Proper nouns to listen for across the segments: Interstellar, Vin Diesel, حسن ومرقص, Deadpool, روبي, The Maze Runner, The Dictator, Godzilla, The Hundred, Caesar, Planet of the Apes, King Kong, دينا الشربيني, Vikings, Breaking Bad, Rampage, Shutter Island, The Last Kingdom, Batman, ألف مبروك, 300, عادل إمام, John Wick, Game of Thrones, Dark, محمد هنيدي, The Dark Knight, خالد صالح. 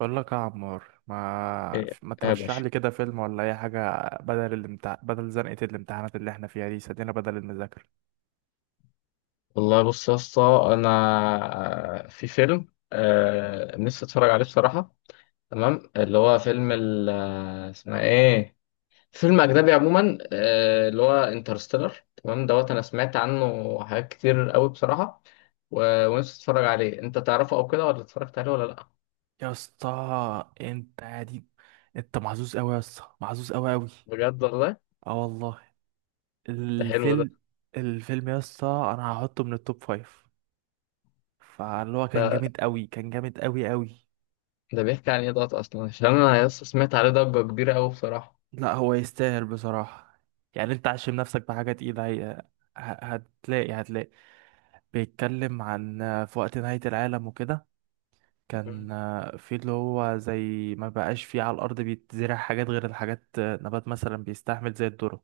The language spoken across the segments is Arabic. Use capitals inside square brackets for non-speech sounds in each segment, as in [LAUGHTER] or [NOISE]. بقول لك يا عمار، ما إيه ما يا ترشح باشا. لي كده فيلم ولا اي حاجه بدل بدل زنقه الامتحانات اللي احنا فيها دي، سدينا بدل المذاكره. والله بص يا اسطى، انا في فيلم، نفسي اتفرج عليه بصراحه. تمام، اللي هو فيلم اسمه ايه، فيلم اجنبي عموما، اللي هو انترستيلر تمام دوت. انا سمعت عنه حاجات كتير قوي بصراحه، ونفسي اتفرج عليه. انت تعرفه او كده ولا اتفرجت عليه ولا لا؟ يا اسطى انت يا دي، انت محظوظ قوي يا اسطى، محظوظ قوي قوي. بجد والله. اه والله. ده حلو ده. الفيلم الفيلم يا اسطى انا هحطه من التوب فايف، فاللي هو كان ده جامد قوي، كان جامد قوي قوي. ده بيحكي عن ايه دوت اصلا، عشان انا يا اسطى سمعت عليه ضجه كبيره قوي بصراحه. لا هو يستاهل بصراحه. يعني انت عشم نفسك بحاجه تقيله. ه- هتلاقي، هتلاقي بيتكلم عن في وقت نهايه العالم وكده. مم. كان في اللي هو زي ما بقاش فيه على الأرض بيتزرع حاجات غير الحاجات، نبات مثلا بيستحمل زي الذرة.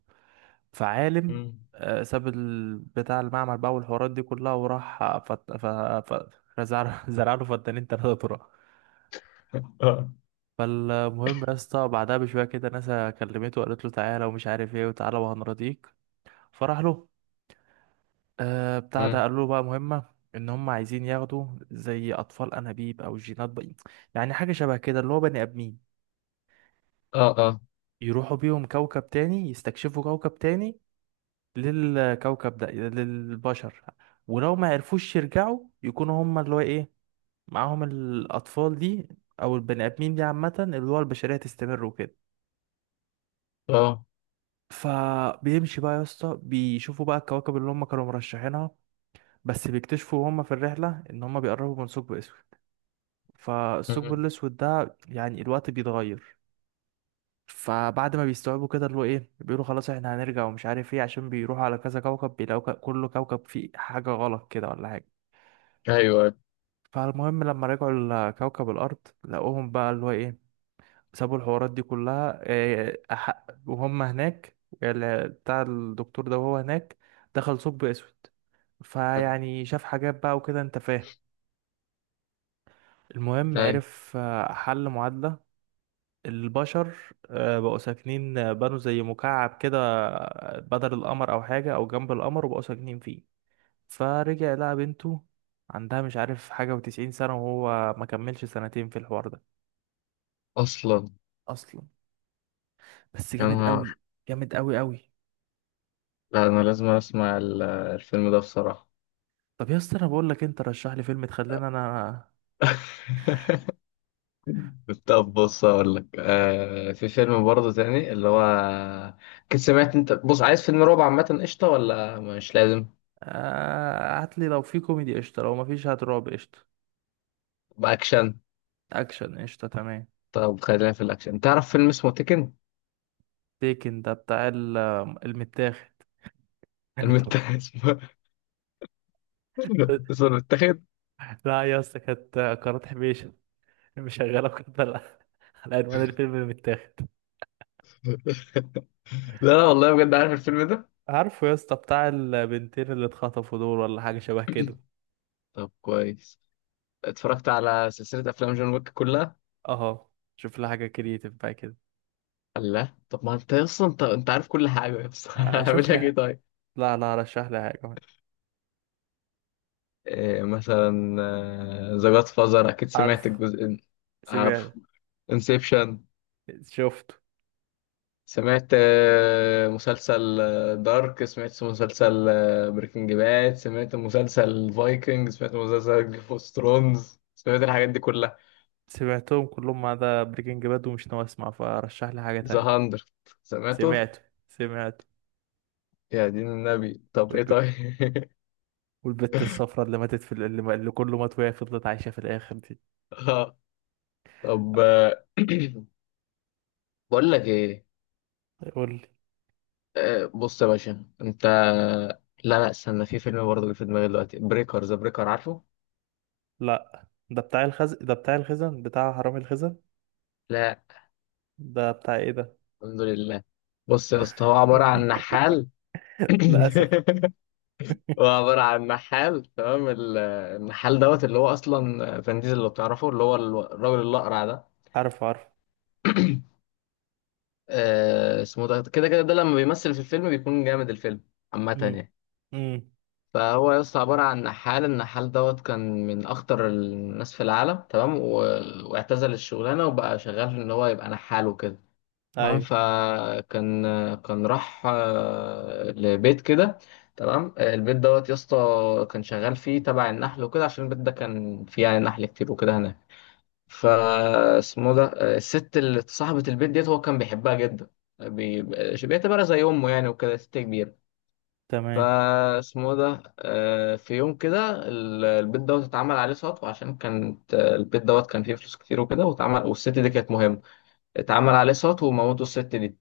فعالم، مم. ساب بتاع المعمل بقى والحوارات دي كلها، وراح زرع [LAUGHS] زرع له فدانين تلاتة ذرة. اه. فالمهم يا اسطى بعدها بشوية كده ناسا كلمته وقالت له تعالى ومش عارف ايه، وتعالى وهنرضيك. فراح له بتاع ده، مم. قال له بقى مهمة. ان هم عايزين ياخدوا زي اطفال انابيب او جينات بقى، يعني حاجة شبه كده، اللي هو بني ادمين، اه يروحوا بيهم كوكب تاني، يستكشفوا كوكب تاني للكوكب ده للبشر. ولو ما عرفوش يرجعوا يكونوا هما اللي هو ايه، معاهم الأطفال دي أو البني آدمين دي، عامة اللي هو البشرية تستمر وكده. اه. فبيمشي بقى يا اسطى، بيشوفوا بقى الكواكب اللي هما كانوا مرشحينها، بس بيكتشفوا هما في الرحلة إن هما بيقربوا من ثقب أسود. فالثقب مم. الأسود ده يعني الوقت بيتغير. فبعد ما بيستوعبوا كده اللي هو ايه، بيقولوا خلاص احنا هنرجع ومش عارف ايه، عشان بيروحوا على كذا كوكب بيلاقوا كل كوكب فيه حاجة غلط كده ولا حاجة. ايوه. فالمهم لما رجعوا لكوكب الأرض، لقوهم بقى اللي هو ايه، سابوا الحوارات دي كلها وهم هناك. بتاع الدكتور ده وهو هناك دخل ثقب أسود، مم. فيعني شاف حاجات بقى وكده انت فاهم. المهم ايوه عرف، حل معادلة. البشر بقوا ساكنين، بنوا زي مكعب كده، بدل القمر او حاجة او جنب القمر، وبقوا ساكنين فيه. فرجع لقى بنته عندها مش عارف حاجة وتسعين سنة، وهو ما كملش سنتين في الحوار ده. اصلا. اصلا. بس يا جامد نهار. قوي، جامد قوي قوي. لا انا لازم اسمع الفيلم ده بصراحه. طب يا اسطى، انا بقول لك انت رشح لي فيلم تخلينا [LAUGHS] طب بص، اقول لك، في فيلم برضه تاني اللي هو، كنت سمعت انت، بص، عايز فيلم رعب عامه قشطه ولا مش لازم؟ هات لي، لو في كوميدي قشطة، لو ما فيش هات رعب قشطة. باكشن. اكشن قشطة تمام. طب خلينا في الاكشن، تعرف فيلم اسمه تيكن؟ تيكن ده بتاع المتاخد. [LAUGHS] [LAUGHS] اسمه، اسمه المتاخد. لا يا اسطى كانت قناة حبيشة مشغله كده على، على عنوان الفيلم اللي متاخد. لا لا والله بجد، عارف الفيلم ده. عارفه يا اسطى بتاع البنتين اللي اتخطفوا دول ولا حاجة شبه كده. طب كويس. اتفرجت على سلسله افلام جون ويك كلها. اه شوف لي حاجة كرييتيف بقى كده. الله، طب ما انت اصلا انت عارف كل حاجه بس، [LAUGHS] هعمل شوف لك لي، ايه طيب؟ لا لا رشح لي حاجة. إيه مثلا؟ ذا جاد فازر، اكيد سمعت عارفه. الجزء. عارف. سمعت. انسبشن. شفته. سمعت مسلسل دارك، سمعت مسلسل بريكنج باد، سمعت مسلسل فايكنج، سمعت مسلسل جيم اوف ثرونز، سمعت الحاجات دي كلها. سمعتهم كلهم ما عدا بريكنج باد ومش ناوي اسمع، فرشح لي حاجة ذا تانية. هاندرد. سمعته. سمعته. سمعته. يا دين النبي، طب ايه والب... طيب؟ والبت الصفراء اللي ماتت في اللي كله مات وهي فضلت عايشة في الآخر دي. [LAUGHS] آه، طب، [CLEARS THROAT] بقول لك ايه، يقول لي. بص يا باشا، انت، لا لا استنى، في فيلم برضه اللي في دماغي دلوقتي، بريكر ذا بريكر، عارفه؟ لا ده بتاع الخزن، بتاع حرامي الخزن. لا. ده بتاع ايه ده؟ الحمد لله. بص يا اسطى، هو عباره عن نحال. [LAUGHS] للأسف. هو عباره عن نحال تمام. النحال دوت اللي هو اصلا فان ديزل، لو تعرفه، اللي هو الراجل الاقرع ده، عارف عارف. اسمه ده كده كده، ده لما بيمثل في الفيلم بيكون جامد الفيلم عامه امم يعني. امم فهو يا اسطى عبارة عن نحال. النحال دوت كان من أخطر الناس في العالم تمام واعتزل الشغلانة وبقى شغال في إن هو يبقى نحال وكده. تمام، أيوه كان راح لبيت كده. تمام، البيت دوت يا اسطى كان شغال فيه تبع النحل وكده، عشان البيت ده كان فيه يعني نحل كتير وكده هناك. فاسمه ده، الست اللي صاحبة البيت ديت هو كان بيحبها جدا، بي... بيعتبرها زي أمه يعني وكده، ست كبيرة. تمام. فاسمه ده في يوم كده، البيت دوت اتعمل عليه سطو، عشان كانت، البيت دوت كان فيه فلوس كتير وكده، واتعمل، والست دي كانت مهمة. اتعمل عليه سطو وموتوا الست دي.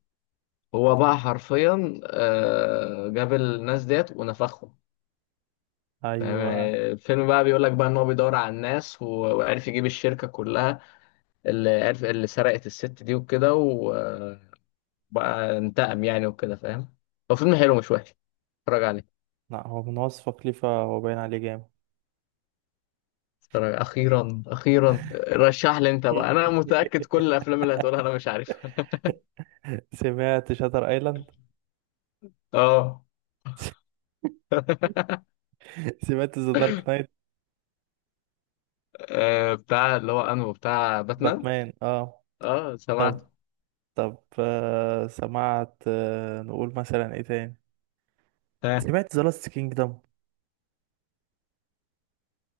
هو بقى حرفيا، جاب الناس ديت ونفخهم. فاهم؟ أيوه. الفيلم بقى بيقول لك بقى ان هو بيدور على الناس، وعرف يجيب الشركة كلها اللي عرف اللي سرقت الست دي وكده، وبقى انتقم يعني وكده، فاهم؟ هو فيلم حلو مش وحش، اتفرج عليه. لا هو من وصفك خليفة، هو باين عليه جامد. ترى اخيرا اخيرا رشح لي انت بقى، انا [LAUGHS] متاكد كل الافلام اللي هتقولها انا مش عارفها. سمعت شاتر ايلاند. اه. [LAUGHS] [LAUGHS] سمعت ذا دارك نايت. بتاع اللي هو انه بتاع باتمان. باتمان اه. اه سمعت. طب طب آه سمعت، آه نقول مثلا ايه تاني. ها. سمعت ذا لاست كينجدم.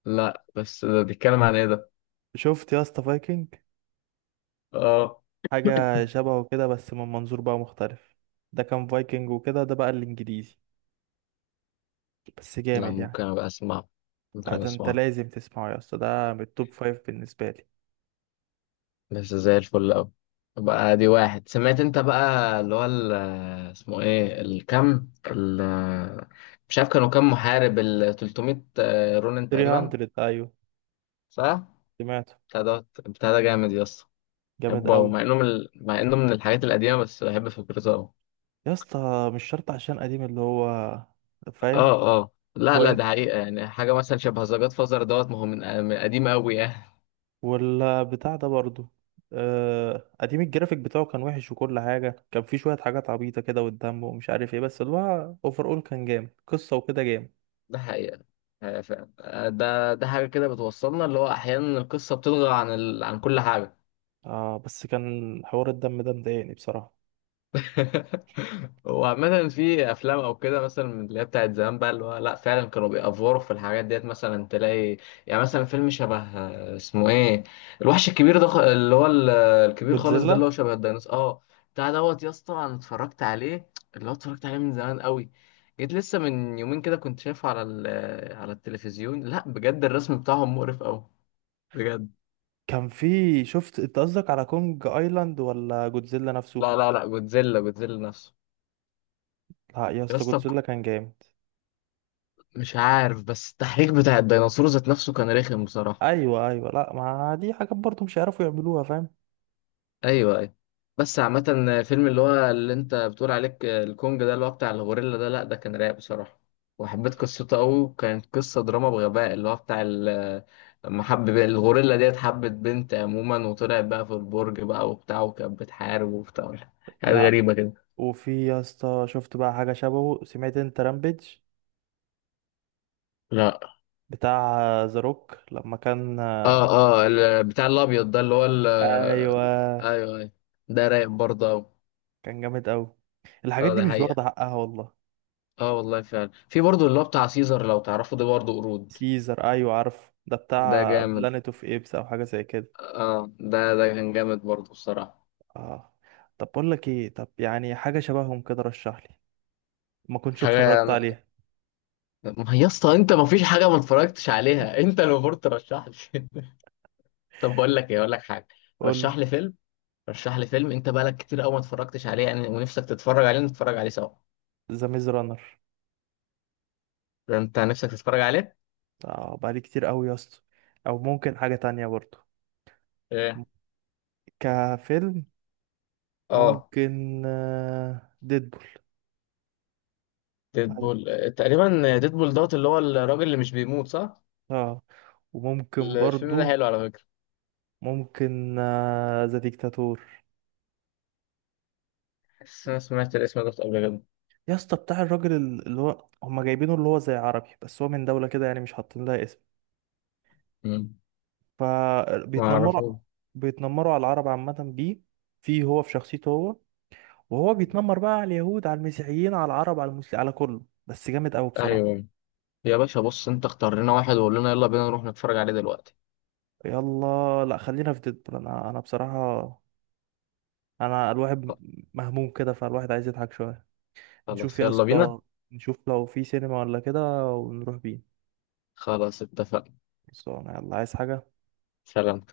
لا بس ده بيتكلم عن ايه ده؟ شفت يا اسطى فايكنج؟ اه. حاجة شبهه كده بس من منظور بقى مختلف. ده كان فايكنج وكده، ده بقى الانجليزي. بس لا جامد يعني. ممكن ابقى اسمعه، ممكن لا ابقى ده انت اسمعه. لازم تسمعه يا اسطى، ده من التوب فايف بالنسبة لي. بس زي الفل اوي. بقى دي واحد سمعت انت بقى اللي هو اسمه ايه، الكم ال، مش عارف كانوا كام محارب، ال 300، رونن تقريبا؟ 300 ايوه صح. سمعته، بتاع ده، بتاع ده جامد يا اسطى. جامد بحبه أوي، قوي. مع انه مع انه من الحاجات القديمه، بس بحب فكرته أوي. يا اسطى مش شرط عشان قديم اللي هو فاهم. اه اه لا هو لا، انت ده حقيقه، يعني حاجه مثلا شبه ذا جاد فازر دوت، ما هو من قديم قوي يعني. ولا بتاع ده برضو؟ قديم الجرافيك بتاعه كان وحش، وكل حاجة كان فيه شوية حاجات عبيطة كده والدم ومش عارف ايه، بس اللي هو اوفر اول كان جامد قصة وكده، جامد. ده حقيقه. فعلا. ده حاجه كده بتوصلنا، اللي هو احيانا القصه بتلغى عن كل حاجه. اه بس كان حوار الدم ده مضايقني بصراحة. وعامة في أفلام أو كده مثلا من اللي هي بتاعت زمان بقى، اللي هو لأ فعلا كانوا بيأفوروا في الحاجات ديت، مثلا تلاقي يعني مثلا فيلم شبه، اسمه إيه، الوحش الكبير ده، اللي هو الكبير خالص ده، جودزيلا. اللي هو شبه الديناصور، أه. بتاع دوت يا اسطى أنا اتفرجت عليه، اللي هو اتفرجت عليه من زمان قوي. جيت لسه من يومين كده كنت شايفه على على التلفزيون. لأ بجد الرسم بتاعهم مقرف أوي، بجد. كان فيه شفت انت قصدك على كونج ايلاند ولا جودزيلا نفسه؟ لا لا لا، جودزيلا جودزيلا نفسه. لا يا يا اسطى اسطى جودزيلا كان جامد. مش عارف، بس التحريك بتاع الديناصور ذات نفسه كان رخم بصراحة. ايوه ايوه، لا ما دي حاجات برضه مش هيعرفوا يعملوها فاهم. ايوه ايوه. بس عامة، فيلم اللي هو اللي انت بتقول عليك الكونج ده، اللي هو بتاع الغوريلا ده، لا ده كان رايق بصراحة، وحبيت قصته قوي، كانت قصة دراما بغباء اللي هو لما حب الغوريلا ديت، حبت بنت عموما، وطلعت بقى في البرج بقى وبتاع، وكانت بتحارب وبتاع، حاجات لا غريبة كده. وفي يا اسطى شفت بقى حاجه شبهه، سمعت انت رامبيج؟ لا بتاع ذا روك لما كان. اه اه، بتاع الابيض ده، اللي هو ايوه. ايوه ايوه، ده رايق برضه أوي. كان جامد قوي. الحاجات اه دي ده مش حقيقة. واخده حقها والله. اه والله فعلا، في برضه اللي هو بتاع سيزر، لو تعرفوا ده برضه قرود. سيزر، ايوه عارف ده ده بتاع جامد. بلانيت اوف ايبس او حاجه زي كده. اه ده ده كان جامد برضه بصراحة. اه. طب بقول لك ايه، طب يعني حاجه شبههم كده رشح لي، ما كنتش حاجة، اتفرجت عليها. ما هي يا اسطى انت ما فيش حاجة ما اتفرجتش عليها، [LAUGHS] انت اللي المفروض ترشح لي. [LAUGHS] طب بقول لك ايه، اقول لك حاجة، قول. رشح لي فيلم، رشح لي فيلم انت بقالك كتير قوي ما اتفرجتش عليه يعني ونفسك تتفرج عليه، نتفرج عليه سوا. ذا ميز رانر، ده انت نفسك تتفرج عليه. آه بقالي كتير قوي يا اسطى. او ممكن حاجة تانية برضه، م- ايه؟ كفيلم، اه. ممكن ديدبول. ديدبول. تقريبا ديدبول دوت، اللي هو الراجل اللي مش بيموت، صح؟ اه. وممكن الفيلم ده برضه، حلو على فكرة. ممكن ذا ديكتاتور. بس انا سمعت الاسم ده قبل كده. يا اسطى بتاع الراجل اللي هو هما جايبينه اللي هو زي عربي، بس هو من دولة كده يعني مش حاطين لها اسم. مم. ما فبيتنمروا، اعرفه. بيتنمروا على العرب عامة بيه، فيه هو في شخصيته هو. وهو بيتنمر بقى على اليهود، على المسيحيين، على العرب، على المسلمين، على كله، بس جامد قوي بصراحة. ايوه يا باشا، بص انت اختار لنا واحد وقول لنا يلا بينا نروح نتفرج عليه دلوقتي. يلا، لا خلينا في ديدبول، انا بصراحة انا الواحد مهموم كده، فالواحد عايز يضحك شوية. نشوف خلاص يا يلا بينا. اسطى نشوف لو في سينما ولا كده ونروح بيه. خلاص اتفقنا. بس انا يلا عايز حاجة. سلام.